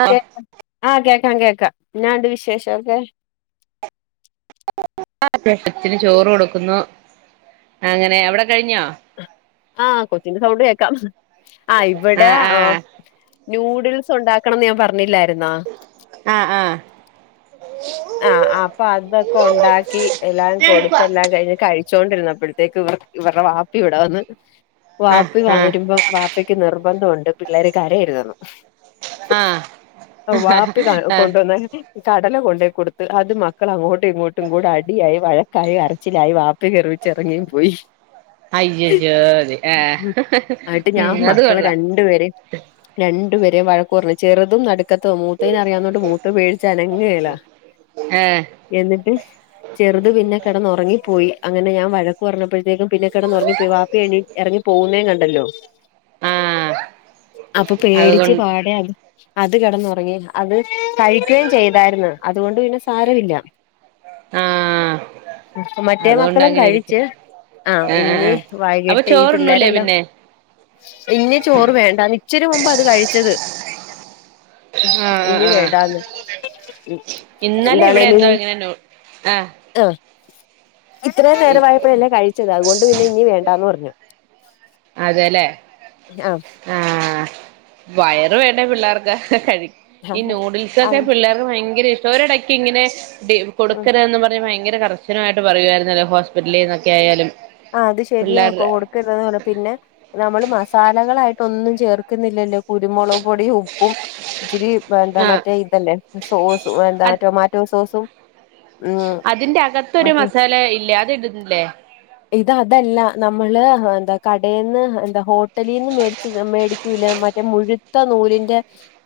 [unintelligible] കേക്കാം ആഹ് കേക്കാം കേൾക്കാം എന്നാ ഇണ്ട് വിശേഷൊക്കെ [unintelligible] ചോറ് കൊട്ക്കുന്നു അങ്ങനെ അവിടെ കഴിഞ്ഞോ ആഹ് കൊച്ചിന്റെ സൗണ്ട് കേക്കാം ആഹ് ഇവിടെ ഏ ന്യൂഡിൽസ് ഉണ്ടാക്കണംന്ന് ഞാൻ പറഞ്ഞില്ലായിരുന്നോ ആഹ് ആഹ് ആഹ് അപ്പൊ അതൊക്കെ ഉണ്ടാക്കി എല്ലാം കൊടുത്തെല്ലാം കഴിഞ്ഞ് കഴി ച്ചോണ്ടിരുന്നപ്പോഴത്തേക്ക് ഇവ ഇവര്ടെ വാപ്പി ഇവിടെ വന്ന് വാപ്പി ആഹ് ആഹ് വന്നരുമ്പം വാപ്പിക്ക് നിർബന്ധം ഉണ്ട് പിള്ളേര് കരയര്തെന്ന് ആഹ് ആഹ് വാപ്പി കാ ആഹ് കൊണ്ടോന്നെ കടല കൊണ്ടേ കൊട്ത്ത് അത് മക്കള് അങ്ങോട്ടും ഇങ്ങോട്ടും കൂടെ അടിയായി വഴക്കായി കരച്ചിലായി വാ പ്പി കെർവിച്ച് എറങ്ങിം പോയി അയ്യയ്യോ അത് ആഹ് ഉം അത് കൊള്ളാ ണ്ടുരേം രണ്ടു പേരേം വഴക്ക് പറഞ്ഞു ചെറ്തും നട് [unintelligible] മൂത്തേന് അറിയാന്നോണ്ട് മൂത്തത് പേടിച്ച് അനങ്ങേലാ ഏഹ് എന്നിട്ട് ചെറ്ത് പിന്നെ കെടന്ന് ഒറങ്ങി പോയി അങ്ങനെ ഞാൻ വഴക്ക് പറഞ്ഞപ്പോഴത്തേക്കും പിന്നെ കെടന്ന് ഒറങ്ങി പോയി വപ്പി എ എറങ്ങി പോവുന്നേ കണ്ടല്ലോ ആഹ് അപ്പൊ പേടിച്ച് അതുകൊണ്ട് പാടെ അത് അത് കെടന്നൊറങ്ങി അത് കഴിക്കുകയും ചെയ്തായിര്ന്ന് ണ്ട് പിന്നെ സാരമില്ല ആഹ് മറ്റേ അതുകൊണ്ട് മക്കളും അങ്ങനെ ഇരിക്കും കഴിച്ച് ആഹ് ഇഞ്ഞി ആഹ് അപ്പൊ വൈകിട്ട് ഈ ചോറുണ്ണൂലേ പിള്ളാരെല്ലോ പിന്നെ ഇഞ്ഞ് ചോറ് വേണ്ടാന്ന് ഇച്ചിരി മുമ്പാ അത് കഴിച്ചത് ആഹ് ആഹ് ഇഞ്ഞ് ആഹ് വേണ്ടാന്ന് ഉം ഇന്നലെ ഇവ്ടെ എന്തോ ഇങ്ങനെ നു ആഹ് ആഹ് ഇത്രേം നേരവായപ്പഴല്ലേ കഴിച്ചത് അതുകൊണ്ട് പിന്നെ ഇഞ്ഞ് വേണ്ടാന്ന് പറഞ്ഞു അതെല്ലേ ആഹ് ആഹ് വയറ് വേണ്ടെ പിള്ളാർക്ക് കഴി ഈ ആഹ് നൂഡിൽസൊക്കെ അത് പിള്ളാർ ഭയങ്കര ഇഷ്ടാ ഒരോടെയ്ക്ക് ഇങ്ങനെ [unintelligible] ഉം കൊടുക്കരുതന്നും പറഞ്ഞ് ഭയങ്കര കർശനവായിട്ട് പറയുവാര്ന്നല്ലോ ഹോസ്പിറ്റലിന്നൊക്കെയായാലും ആഹ് അത് ശരിയാ കൊടുക്കരുതന്ന് പോലെ പിന്നെ ഞമ്മള് മസാലകളായിട്ടൊന്നും ചേർ ക്കുന്നില്ലല്ലോ കുരുമുളക് പൊടിം ഉപ്പും ഇച്ചിരി എന്താ ആഹ് മറ്റേ ഇ തല്ലേ സോസു എന്താ അത് ടൊമാറ്റോ സോസും ഉം അതിന്റെ അകത്തൊരു മറ്റേ മസാല ഇല്ലേ അത് ഇടുന്നില്ലേ ഇത് അതല്ല നമ്മള് എന്താ കടേന്ന് എന്താ ഹോട്ടലീന്ന് മേടിച്ച് ക മേടി ക്ക്യൂലെ മറ്റേ മുഴുത്ത നൂലിന്റെ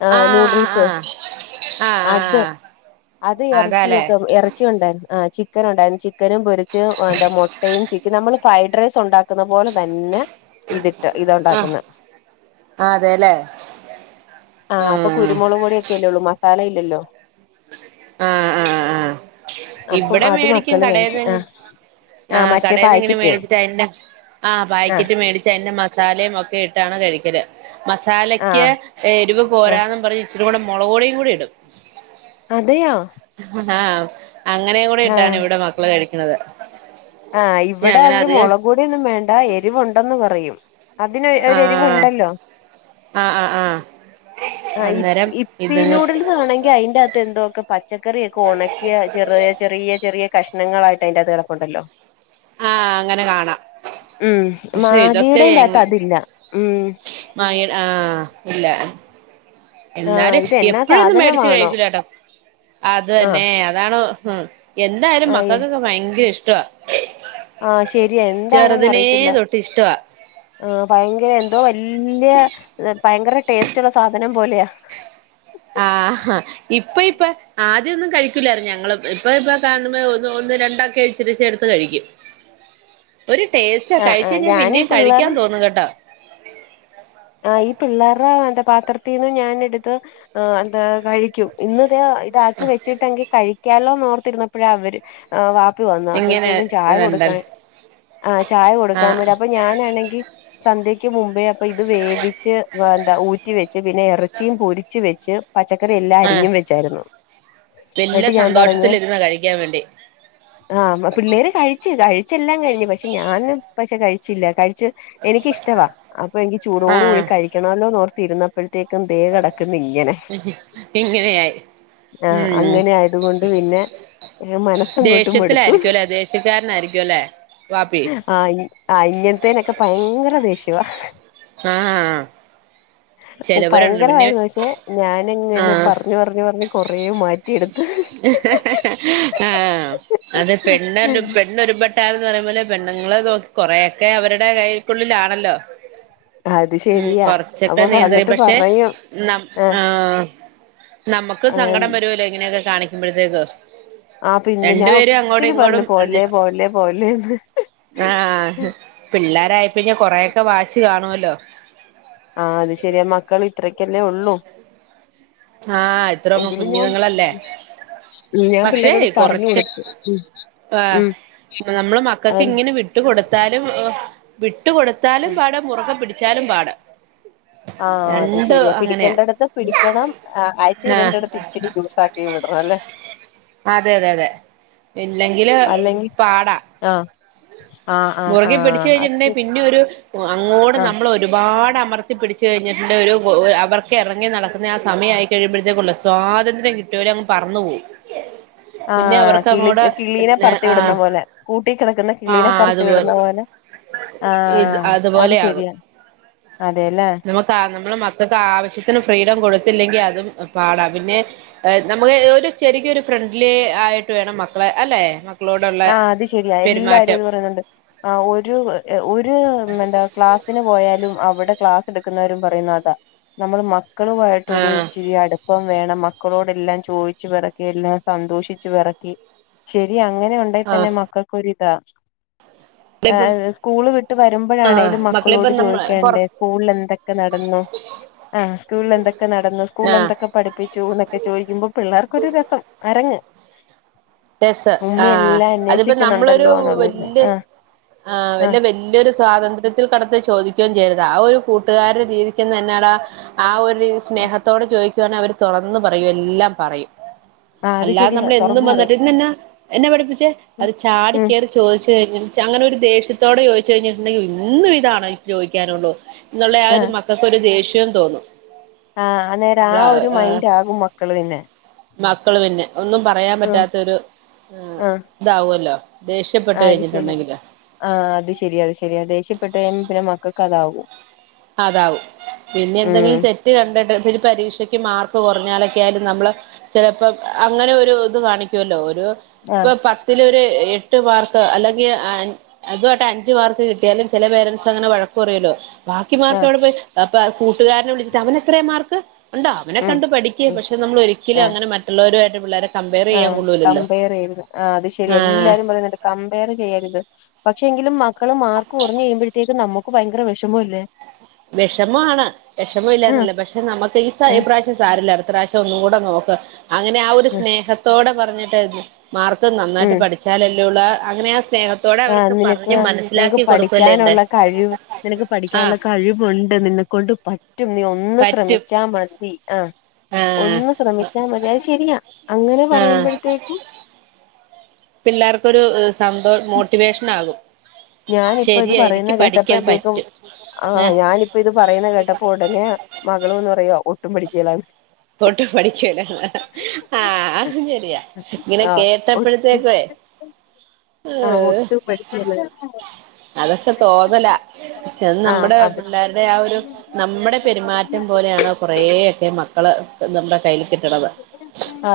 ആഹ് നൂഡിൽസ് ആഹ് അത് ആഹ് ആഹ് അത് അതാല്ലേ എറച്ചിയെക്കെ എറ ച്ചിയുണ്ടേ ആഹ് ചിക്കനും ഉണ്ടാര്ന്നു ചിക്കനും പൊരിച്ച് എന്താ മൊട്ടേം ചിക്കനും നമ്മള് [unintelligible] ഫ്രൈഡ് റൈസ് ഉണ്ടാക്കുന്ന പോലെ തന്നെ ഇതിട്ട് ഇത് ആഹ് ഒണ്ടാക്കുന്നെ അതെല്ലേ ആഹ് അപ്പൊ കുരുമുളക് പൊടിയൊക്ക്യെല്ലേള്ളു മസാല ഇല്ലല്ലോ ആഹ് ആഹ് ആഹ് അപ്പം ഇവെടെ അത് മേടിക്ക്യും മക്കള് കഴിച്ചു കടേന്ന് ആ ആ ആഹ് മറ്റേ കടേന്ന് ഇങ്ങനെ പാക്കറ്റ് മേടിച്ചിട്ട് അയിന്റെ ആഹ് ആ പായ്ക്ക്യറ്റ് മേടിച്ച് അയിന്റെ മസാലയും ഒക്കെ ഇട്ടാണ് കഴിക്കല് ആ മസാലക്ക്യ് ഏഹ് എരിവ് ആ പോരാന്നും പറഞ്ഞ് ഇച്ചിരി കൂടെ മൊളക്പൊടിം കൂടെ ഇടും അതെയോ ആഹ് അങ്ങനേം കൂടെ ആ ഇട്ടാണ് ഇവ്ടെ മക്കള് കഴിക്ക്ണത് ആഹ് ഇവടെയാണങ്കി മൊളക് പൊടിയൊന്നും വേണ്ട എരിവുണ്ടെന്ന് പറയും അതിന് ആ ഒരു എരിവുണ്ടല്ലോ ആ ആ ആ ആഹ് യി അന്നേരം യിപ്പി ഇത്ങ്ങ നൂഡിൽ സാണെങ്കി അയിന്റാത്ത് എന്തോക്കെ പച്ചക്കറിയെക്കെ ഒണക്കിയാ ചെറിയ ചെറിയ ചെറിയ കഷ്ണങ്ങളായിട്ട് അയിന്റാത്ത് കടപ്പുണ്ടല്ലോ ആഹ് അങ്ങനെ കാണാ ഉം മാഗിടേന്റാത്ത് അതില്ല ഉം മായൽ ആഹ് ഇല്ല ആഹ് എന്നാലും ഇതെന്നാ എപ്പഴൊന്നും മേടിച്ചു സാധനമാണോ കഴിച്ചൂല്ലാട്ടോ അത് ആഹ് തന്നെ അതാണോ ഉം എന്തായാലും ആഹ് മക്കൾക്കൊക്കെ ഭയങ്കര ഇഷ്ടവാ ആഹ് ശരിയാ എന്താണെന്ന് ചെറുതിനേ അറിയത്തില്ല തൊട്ട് ഇഷ്ടവാ ആഹ് ഭയങ്കര എന്തോ വല്ല്യ ഏഹ് ഭയങ്കര ടേസ്റ്റുള്ള സാധനം പോലെയാ ആഹ് ഇപ്പോ ഇപ്പേ ആദ്യൊന്നും കഴിക്ക്യുല്ലാര്ന്ന് ഞങ്ങള് ഏഹ് ഇപ്പ ഇപ്പ കാണുമ്പോ ഒന്ന് ഒന്ന് രണ്ടാക്കെ തിരിച്ചെടുത്ത് കഴിക്ക്യും ഒരു ടേസ്റ്റാ ആഹ് കഴിച്ച് ആഹ് കഴിഞ്ഞാ ഞാനും ഈ പിന്നേം പിള്ളേർ കഴിക്ക്യാൻ തോന്നും കെട്ടോ ആഹ് ഈ പിള്ളാര്ടെ എന്താ പാത്രത്തീന്ന് ഞാനെടുത്ത് ആഹ് എന്താ കഴിക്ക്യും ഇന്ന് ഇതാ ഇതാര്ക്ക് വെച്ചിട്ടെങ്കി കഴിക്ക്യാലോന്ന് ഓർത്തിര്ന്നപ്പഴാ അവര് ആ വാപ്പി വന്നു ഇങ്ങനെ അപ്പോഴത്തേക്കും ചായ കൊടുക്കാൻ ഇതുണ്ടല്ലോ ആ ചായ കൊടുക്കാൻ വേണ്ടി ആഹ് അപ്പോ ച്ച് ഞാനാണെങ്കിൽ സന്ത്യയക്ക് മുമ്പേ അപ്പൊ ഇത് വേവിച്ച് വ എന്താ ഊ റ്റി വെച്ച് പിന്നെ ഇറച്ചിയും പൊരിച്ച് വെച്ച് പച്ചക്കറി എല്ലാം ആഹ് അരിഞ്ഞും വെച്ചായിരുന്നു വല്യ എന്നിട്ട് ഞാൻ പറഞ്ഞ് സന്തോഷത്തിലിരുന്നാ കഴിക്കാൻ വേണ്ടി ആഹ് പിള്ളേര് കഴിച്ചു കഴിച്ചെല്ലാം കഴിഞ്ഞു പക്ഷെ ഞാനും പക്ഷെ കഴിച്ചില്ല കഴിച്ചു എനിക്കിഷ്ടവാ ഈ ചൂടോട് ആഹ് കൂടി കഴിക്കണമല്ലോർത്തി ഇരുന്നപ്പോഴത്തേക്കുംദേ കിടക്കുന്നു ഇങ്ങനെ ഇങ്ങനെയായി ആഹ് ഉം അങ്ങനെ ആയത് കൊണ്ട് പിന്നെ മനസ്സങ്ങോട്ടു മടുത്തു ദേഷ്യത്തിലായിരിക്കും അല്ലേ ദേഷ്യക്കാരനായിരിക്കും അല്ലേ വാപ്പി ആഹ് ആഹ് ഇങ്ങത്തേനൊക്കെ ഭയങ്കര ദേഷ്യവാ ആഹ് ഹാ ഭയങ്കരമായിരുന്നു പക്ഷെ ഞാനിങ്ങെനെ ആഹ് പറഞ്ഞ് പറഞ്ഞ് പറഞ്ഞ് കൊറേ മാറ്റി. ആഹ് അത് പെണ്ണർഞ്ഞു പെ ണ്ണൊരുപെട്ടാൽന്ന് പറയുമ്പോലെ പെണ്ണുങ്ങള് നോക്കി കൊറേക്കെ അവരുടെ കൈയ്ക്കുള്ളിലാണല്ലോ. അത് ശരിയാ അപ്പൊ പേന്തയും വന്നിട്ട് പക്ഷെ പറയും ന അഹ് ആഹ് നമുക്കും ആഹ് സങ്കടം വരുല്ലോ ഇങ്ങനെയൊക്കെ കാണിക്കുമ്പോഴത്തേക്ക്? ആഹ് പിന്നെ ഞാൻ ഒത്തിരി പറഞ്ഞു പോല്ലേ അഡ്ജസ്റ്റ് പോവല്ലേ പോല്ലേന്ന്. ആഹ് പിള്ളേരായിപ്പഒക്കെ കൊറെക്കെ വാശി കാണുല്ലോ. ആഹ് അത് ശരിയാ മക്കൾ ഇത്രക്കല്ലേ ഒള്ളു. ആഹ് ഇത്രൊന്നും എങ്കിലും ഞാൻ കുഞ്ഞുങ്ങളല്ലേ ഞാൻ പക്ഷേ പിള്ളേരോട് പറഞ്ഞു കൊറച്ച് കൊടുത്തു ഉം ആഹ് ഉം നമ്മള് മക്കക്ക് ഇങ്ങനെ വി ട്ട് കൊടുത്താലും വിട്ട് കൊടുത്താലും പാട മുറകെ പിടിച്ചാലും പാട. ആഹ് അത് ശരിയാ പിടിക്കേണ്ടടത്ത് പിടിക്കണം. ആഹ് അയച്ചു ആഹ് വിടണ്ടടുത്ത് ഇച്ചിരി ലൂസാക്കിയും വിടണം ല്ലേ? അതെ അതെ അതെ ഇല്ലെങ്കില് അല്ലെങ്കിൽ പാടാ. ആഹ് ആഹ് ആഹ് മുറുകെ പിടിച്ച് ആഹ് അത് ശരി കഴിഞ്ഞിട്ടുണ്ടെങ്കി പിന്നെ ഒരു അങ്ങോടും ആഹ് നമ്മളരു ഒരുപാട് അമർത്തി പിടിച്ച്ഴിഞ്ഞിട്ടുണ്ട് ഒരു അവർക്ക് ഇറങ്ങി നടക്കുന്ന ആ സമയ ആയി കഴിയുമ്പോഴത്തേക്കുള്ള സ്വാതന്ത്ര്യം കിട്ടയോലെ അങ്ങ് പറന്നു പോവും. പിന്നെ ആഹ് അവർക്ക് കിളി അങ്ങോട് പിന്നെ കിളീനെപ്പറത്തി വിടുന്ന ആഹ് പോലെ കൂട്ട കിടക്കുന്ന കിളീനെ ആഹ് പറത്തി അതുപോലെ വിടുന്ന പോലെ. ഇത് ആഹ് അത് അതുപോലെ ശരിയ അതെല്ലേ. താ നമ്മള് മക്കൾക്ക് ആവശ്യത്തിന് ഫ്രീഡം കൊടുത്തില്ലെങ്കി അതും പാടാ. പിന്നെ നമു ഒരു ചെരിയ ഒരു ഫ്രണ്ട്ലി ആയിട്ട് വേണം മക്കളെ അല്ലെ? മക്കളോടുള്ള ആഹ് അത് ശരിയാ എല്ലാരും പെരുമാറ്റം അത് പറയന്ന്ണ്ട്. ആഹ് ഒരു ഒരു എന്താ ക്ലാസ്സിന് പോയാലും അവിടെ ക്ലാസ് എടുക്കുന്നവരും പറയുന്ന അതാ. നമ്മള് മക്കളുമായിട്ടരു ആഹ് ഇച്ചിരി അടു പ്പം വേണം മക്കളോട് എല്ലാം ചോയ്ച്ചു പിറക്കി എല്ലാം സന്തോഷിച്ചു പിറക്കി ശരിയ അങ്ങനെണ്ടായി ആഹ് തന്നെ മക്കക്കൊരിതാ ഇപ്പ ഏഹ് സ്കൂള് വിട്ട് ആഹ് വരുമ്പോഴാണേലും മക്കളിപ്പ മക്കളോട് നമ്മ ചോയ്ക്കാ പൊറ സ്കൂളിൽ എന്തൊക്കെ നടന്നു? ആഹ് സ്കൂളന്തൊക്കെ നടന്നു സ്കൂളിൽ ആഹ് എന്തൊക്കെ പഠിപ്പിച്ചുന്ന ക്കെ ചോദിക്കുമ്പോ പിള്ളേർക്കൊരു രസം അരങ്ങ്. രസ് ആഹ് ഉമ്മി ആഹ് എല്ലാം അതിപ്പോ നമ്മളൊരു അന്വേഷിക്കുന്നുണ്ടല്ലോ എന്നുള്ളത് വല്യ ആഹ് ആ ആഹ് വല്യരു സ്വാതന്ത്ര്യ ത്തിൽ കടത്ത് ചോദിക്കുകയും ചെയ്യരുത് ആ ഒരു കൂട്ടുകാരടെ രീതിക്കതന്നെട ആ ഒ സ്നേഹത്തോട് ചോദിക്കുവാണേൽ അവര് തുറന്നു പറയും എല്ലാം പറയും. ആഹ് അത് അല്ലാതെ ശരിയാ നമ്മൾ എന്നും തുറന്നു പറയും വന്നിട്ട് ഇന്നെന്നാ എന്ന പഠിപ്പിച്ചേ ഉം അത് ചാടി ഉം കേറി ചോയ്ച്ചുകഴിഞ്ഞ അങ്ങനെ ഒരു ദേഷ്യത്തോടെ ചോയ്ച്ചു കഴിഞ്ഞിട്ടുണ്ടെങ്കി ഇന്നും ഇതാണ് ചോയ്ക്കാനുള്ളൂ ന്നുള്ള ആ ഒരു ആഹ് മക്കൾക്കൊരു ദേഷ്യം തോന്നും. ആഹ് അന്നേരം ആ നമ്മള ഒരു മൈൻഡാകും മക്കള് പിന്നെ. മക്കൾ പിന്നെ ഒന്നും പറയാൻ ഉം പറ്റാത്തൊരു ആഹ് ഇതാവല്ലോ. ദേഷ്യപ്പെട്ട് അത് ശരിയാ കഴിഞ്ഞിട്ടുണ്ടെങ്കില. ആഹ് അത് ശരി അത് ശരിയ ദേഷ്യപ്പെട്ട് കഴിഞ്ഞ പിന്നെ മക്കക്ക് അതാകും. അതാവും പിന്നെ ഉം എന്തെങ്കിലും തെ റ്റ് കണ്ടിട്ട് പരീക്ഷയ്ക്ക് മാർക്ക് കുറഞ്ഞാലൊക്കെ ആയാലും നമ്മള് ചിലപ്പോ അങ്ങനെ ഒരു ഇത് കാണിക്കുല്ലോ ഒരു ആഹ് ഇപ്പ പ തിലൊരു എട്ട് മാർക്ക് അല്ലെങ്കി അതവെട്ട് അഞ്ചു മാർക്ക് കിട്ടിയാലും ചില പേരൻസ് അങ്ങനെ വഴക്ക് പറയുവല്ലോ. ബാക്കി മാർക്ക് ആഹ് എവിടെ പോയി അപ്പ കൂട്ടുകാരനെ വിളിച്ചിട്ട് അവനത്ര മാർക്ക്? കണ്ടാ അവനെ ഉം കണ്ട് പഠിക്കേ ഉം പക്ഷെ നമ്മൾ ഒരിക്കലും ആഹ് അങ്ങനെ മറ്റുള്ളവരുവായിട്ട് പിള്ളേരെ കമ്പയർ ചെയ്യാൻ ആഹ് കൊള്ളൂലല്ലോ കമ്പയർ ചെയ്യരുത് ആ അത് ശരി ആഹ് എല്ലാരും പറയുന്നുണ്ട് കമ്പയർ ചെയ്യരുത് പക്ഷെ എങ്കിലും മക്കള് മാർക്ക് കുറഞ്ഞുകഴിയുമ്പോഴത്തേക്ക് നമുക്ക് ഭയങ്കര വിഷമം ല്ലേ? വിഷമാണ് വിഷമ ആഹ് ഇല്ലന്നല്ല പക്ഷെ നമുക്ക് ഈ സെയിം ആഹ് പ്ര സാരം ഇല്ല അടുത്ത പ്രാവശ്യം ഒന്ന് കൂടെ നോക്ക്‌ അങ്ങനെ ആ ഒരു ആഹ് സ്നേഹത്തോടെ പറഞ്ഞിട്ട് മാർക്ക്‌ നന്നായിട്ട് ഉം പഠിച്ചാലല്ലേ ഉള്ളു ആ അങ്ങനെ ആ സ്നേഹ ആഹ് നിനക്ക് നിനക്ക് ഉണ്ടേ പഠിക്കാനുള്ള കഴിവ് നിനക്ക് പഠിക്കാനുള്ള ആഹ് കഴിവ് ഉണ്ട് നിന്നെക്കൊണ്ട് പറ്റും നീ ഒന്ന് പറ്റും ശ്രമിച്ചാൽ മതി ആഹ് ആഹ് ഒന്ന് ശ്രമിച്ചാൽ മതി അത് ശരിയാ അങ്ങനെ ആഹ് പറയുമ്പോഴത്തേക്കും പിള്ളേർക്കൊരു സന്തോഷം മോട്ടിവേഷൻ ആകും ഞാനിപ്പോ ഇത് ശരിയാ പറയുന്ന എനിക്ക് പഠിക്കാൻ കേട്ടപ്പോഴത്തേക്കും പറ്റും ആ ആ ഏഹ് ഞാന് ഇപ്പോ ഇത് പറയുന്ന കേട്ടപ്പോ ഉടനെ മകള് വന്ന് പറയുവാ ഒട്ടും പഠിക്കേലാന്ന് ഒട്ടും പഠിക്കേല ആഹ് അതും ശരിയാ ഇങ്ങനെ ആഹ് ഒട്ടും കേട്ടപ്പോഴത്തേക്കുവേ ആഹ് ഏഹ് ഒട്ടും പഠിക്കേലാന്ന് അതൊക്കെ തോന്നലാ എന്ന് ആഹ് നമ്മുടെ അത് പിള്ളാരുടെ ആ ഒരു നമ്മുടെ പെരുമാറ്റം പോലെയാണ് കുറേക്കെ മക്കള് നമ്മുടെ കയ്യിൽ കിട്ടണത്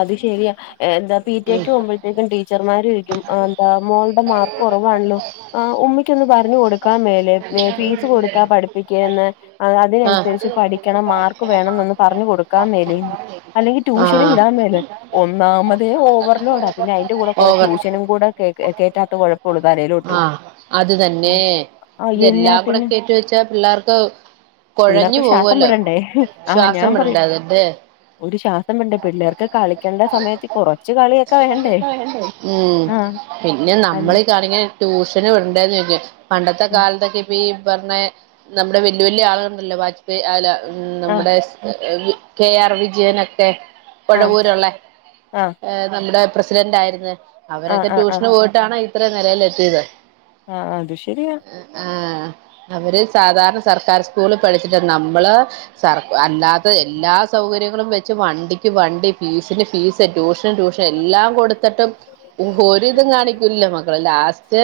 അത് ശരിയാ എന്താ പി ടി എ ഉം ക്ക് പോകുമ്പോഴത്തേക്കും ടീച്ചർമാര് ചോദിക്കും എന്താ മോളുടെ മാർക്ക് കുറവാണല്ലോ ആ ഉമ്മയ്ക്കൊന്ന് പറഞ്ഞു കൊടുക്കാൻ മേലെ ഫീസ് കൊടുത്താ പഠിപ്പിക്കേന്ന് അ ആഹ് അതിനനുസരിച്ച് പഠിക്കണം മാർക്ക് വേണം എന്നൊന്ന് പറഞ്ഞു കൊടുക്കാൻ മേലെന്ന് അല്ലെങ്കിൽ ട്യൂഷന് ആഹ് വിടാൻ മേലെന്നു ഒന്നാമ തെ ഓവർലോഡാ പിന്നെ അതിന്റെ കൂടെ കൊറേ ഓവർ ട്യൂഷനും കൂടെ കേ കേറ്റാത്ത കുഴപ്പള്ളൂ തലയിലോട്ട് ആഹ് അത് തന്നെ ആഹ് എന്നാ ഇതെല്ലാം കൂടെ പിന്നെ കേറ്റി വെച്ചാ പിള്ളേർക്ക് കുഴഞ്ഞു പിള്ളേർക്ക് ശ്വാസം പോകുവല്ലോ വിടണ്ടേ ആഹ് ശ്വാസം ഞാൻ പറ വിടണ്ടേ അതെന്നെ ഒരു ശ്വാസം വിടേണ്ട പിള്ളേർക്ക് കളിക്കേണ്ട സമയത്ത് കൊറച്ച് കളി ഉം പിന്നെ അൽ നമ്മളി കാണിക്കാ ട്യൂഷന് വിടണ്ടേന്ന് ചോദിക്കും പണ്ടത്തെ ഉം കാലത്തൊക്കെ ഇപ്പോ ഈ പറഞ്ഞ നമ്മുടെ വലിയ വലിയ ആളുകളു ണ്ടല്ലോ വാജ്പേയി അല്ല ആഹ് നമ്മടെ വ കെ ആർ വിജയനൊക്കെ ആഹ് കൊടവൂരുള്ളെ ആഹ് നമ്മുടെ പ്രസിഡന്റായിരുന്നെ ആഹ് അവരൊക്കെ ആഹ് ആഹ് ട്യൂഷന് പോയിട്ടാണ് ഇത്രയും നിലയിലെത്തിയത്. ആഹ് ആഹ് അത് ശരിയാ. ആഹ് അവര് സാധാരണ സർക്കാർ സ്കൂളിൽ പഠിച്ചിട്ടാ നമ്മള് സർ അല്ലാത്ത എല്ലാ സൗകര്യങ്ങളും വെച്ച് വണ്ടിക്ക് വണ്ടി ഫീസിന് ഫീസ് ട്യൂഷ് ഷന് ട്യൂഷൻ എല്ലാം കൊടുത്തിട്ടും ഒരിതും കാണിക്കൂല്ലല്ലോ മക്കള് ലാസ് സ്റ്റ്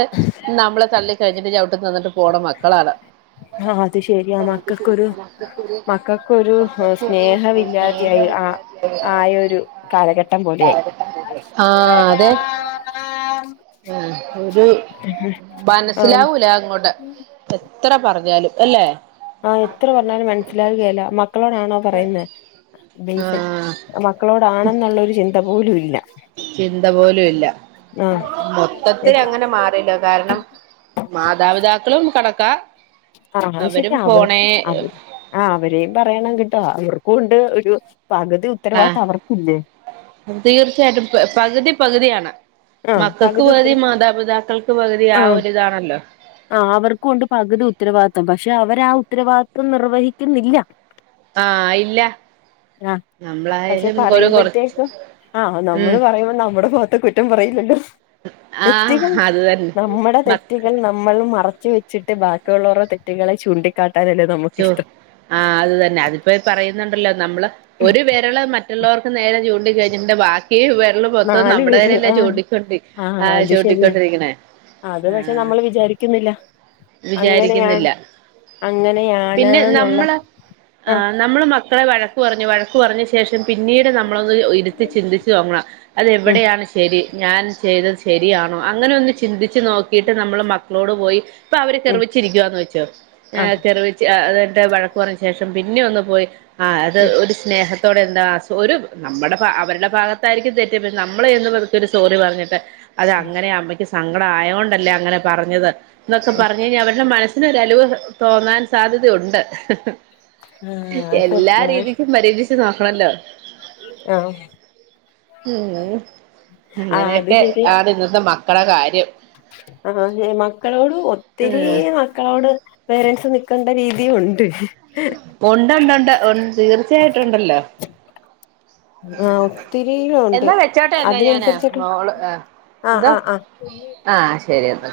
നമ്മളെ തള്ളിക്കളഞ്ഞിട്ട് ചവിട്ടും തന്നിട്ട് പോണെ മക്കളാണ്. ആഹ് അത് ശരിയാ [unintelligible] [inaudible] മക്കക്കൊരു മക്കക്കൊരു സ്നേഹമില്ലാതെയായി ആഹ് ആയൊരു കാലഘട്ടം പോലെയായി ആഹ് ആഹ് അതെ ഒരു ആഹ് മനസ്സിലാവൂല അങ്ങോട്ട് എത്ര പറഞ്ഞാലും അല്ലേ? ആഹ് എത്ര പറഞ്ഞാലും മനസ്സിലാവുകയില്ലാ മക്കളോടാണോ പറയുന്നെ ബെയ്സ- ആഹ് മക്കളോടാണെന്നുള്ളൊരു ചിന്ത പോലും ഇല്ല. ചിന്ത പോലും ഇല്ല ആഹ് മൊത്തത്തിലങ്ങനെ മാ ഇല്ല കാരണം മാതാപിതാക്കളും കണക്കാ ആഹ് അത് അവരും ശരിയാ അവൻ ഫോണേ അവര് ആഹ് അവരെയും പറയണം കേട്ടോ. അവർക്കും ഉണ്ട് ഒരു പകുതി ആഹ് ഉത്തരവാദിത്തം അവർക്കും ഇല്ലേ? തീർച്ചയായിട്ടും പ പകുതി പകുതിയാണ്. ആഹ് മക്കക്ക് ഉത്തര പകുതി മാതാപിതാക്കൾക്ക് പകുതി ആ ആഹ് ഒരിതാണല്ലോ. ആഹ് അവർക്കും ഉണ്ട് പകുതി ഉത്തരവാദിത്തം. പക്ഷേ അവര് ആ ഉത്തരവാദിത്തം നിർവഹിക്കുന്നില്ല. ആഹ് ഇല്ല. ആഹ് പക്ഷെ നമ്മളായാലും ഒരു കൊറച്ച് പറയുമ്പഴ്ത്തേക്കും ആ ഉം നമ്മള് പറയുമ്പം നമ്മടെ മുഖ ട്ടും പറയില്ലല്ലോ ആഹ് തെറ്റികൾ അത് തന്നെ നമ്മടെ തെറ്റ് മക്ക റ്റികൾ നമ്മളും മറച്ച് വെച്ചിട്ട് ബാക്കിയുള്ളോറെ തെറ്റികളെ ചൂണ്ടിക്കാട്ടാനല്ലേ- ചോ നമുക്കിഷ്ടം ആ അത് തന്നെ അതിപ്പൊ ഈ പറയുന്നുണ്ടല്ലോ നമ്മള് ഒരു വെരള് മ റ്റൊള്ളോർക്ക് നേരെ ചൂണ്ടി കയിഞ്ഞിട്ട്ണ്ടെങ്കിൽ‌ ബാ ക്കീ വെരള് മൊത്തം നാല് നമ്മടെ പേര് നേരെ അല്ലേ ആഹ് ചൂണ്ടിക്കൊണ്ടി ആഹ് ആ അത് ശരിയാ ചൂണ്ടിക്കൊണ്ടിരിക്ക്ണെ. അത് പക്ഷെ നമ്മള് വിചാരിക്കുന്നില്ല. അങ്ങനെയാണ് വിചാരിക്കുന്നില്ല. പിന്നെ അങ്ങനെയാണ്ന്നുള്ള നമ്മള് ആ ആഹ് നമ്മള് മക്കളെ വഴക്ക് പറഞ്ഞ് വഴക്കു പറഞ്ഞ് ശേഷം പിന്നീട് നമ്മളൊന്ന് ഒ ഇരുത്തി ചിന്തിച്ച് നോക്കണം ഉം അതെവിടെയാണ് ശെരി ഞാൻ ചെയ്തത് ശ ശെരിയാണോ അങ്ങനെ ഒന്ന് ചിന്തിച്ച് നോക്കീട്ട് നമ്മള് മക്കളോട് പോയി- പ്പ അവര് ഉം കെറുവിച്ചിരിക്കുവാന്ന് വെച്ചോ ഞാ ആഹ് വെച്ച് അ അത് കഴിഞ്ഞ്ട്ട് വഴക്ക് പറഞ്ഞ ശേഷം പിന്നെ ഒന്ന് പോയി ആ അത് ഉം ഒരു സ്നേഹത്തോടെ എന്താ ഹസ്ബ ഒരു നമ്മടെ ഭ അവര്ടെ ഭാഗത്തായിരിക്കും തെറ്റ് പിന്നെ നമ്മള് ചെന്ന് പതുക്കെ ഒര് സോറി പറഞ്ഞിട്ട്. അത് ഉം അങ്ങനെ അമ്മക്ക് സങ്കടം ആയോണ്ടല്ലേ അങ്ങനെ പറഞ്ഞത് എന്നൊക്കെ ഉം പറഞ്ഞ് കയിഞ്ഞാ അവര്ടെ മനസ് പിന്നെ ഒരലിവ് തോന്നാൻ സാധ്യതയുണ്ട്. ഹ് ഹ് ഹ് ആഹ് എല്ലാ സത്യ രീതിക്കും പരീക്ഷിച്ചു നോക്കണല്ലോ. ആഹ് ഉം ആഹ് അത് അങ്ങനെയൊക്കെ ആണ് ഇന്നത്തെ മക്കളെ കാര്യം. ആ ന്നെ മക്കളോട് ഒത്തിരീ ഉം മ ക്കളോട് പേരൻസ് നിക്കണ്ട രീതിയും ഉണ്ട്. ഒണ്ടൊണ്ട്‌ണ്ട്‌ ഒണ്ട് തീർച്ചയായിട്ടും ഒണ്ടല്ലോ ആഹ് ഒത്തിരി ഉണ്ട് എന്നാ വെച്ചോട്ടെ എന്നാ ഞാന് അതിനനുസരിച്ചൊക്കെ മോള് ആ ആഹ് ന്താ ആഹ് ആഹ് ആഹ് ശരി എന്ന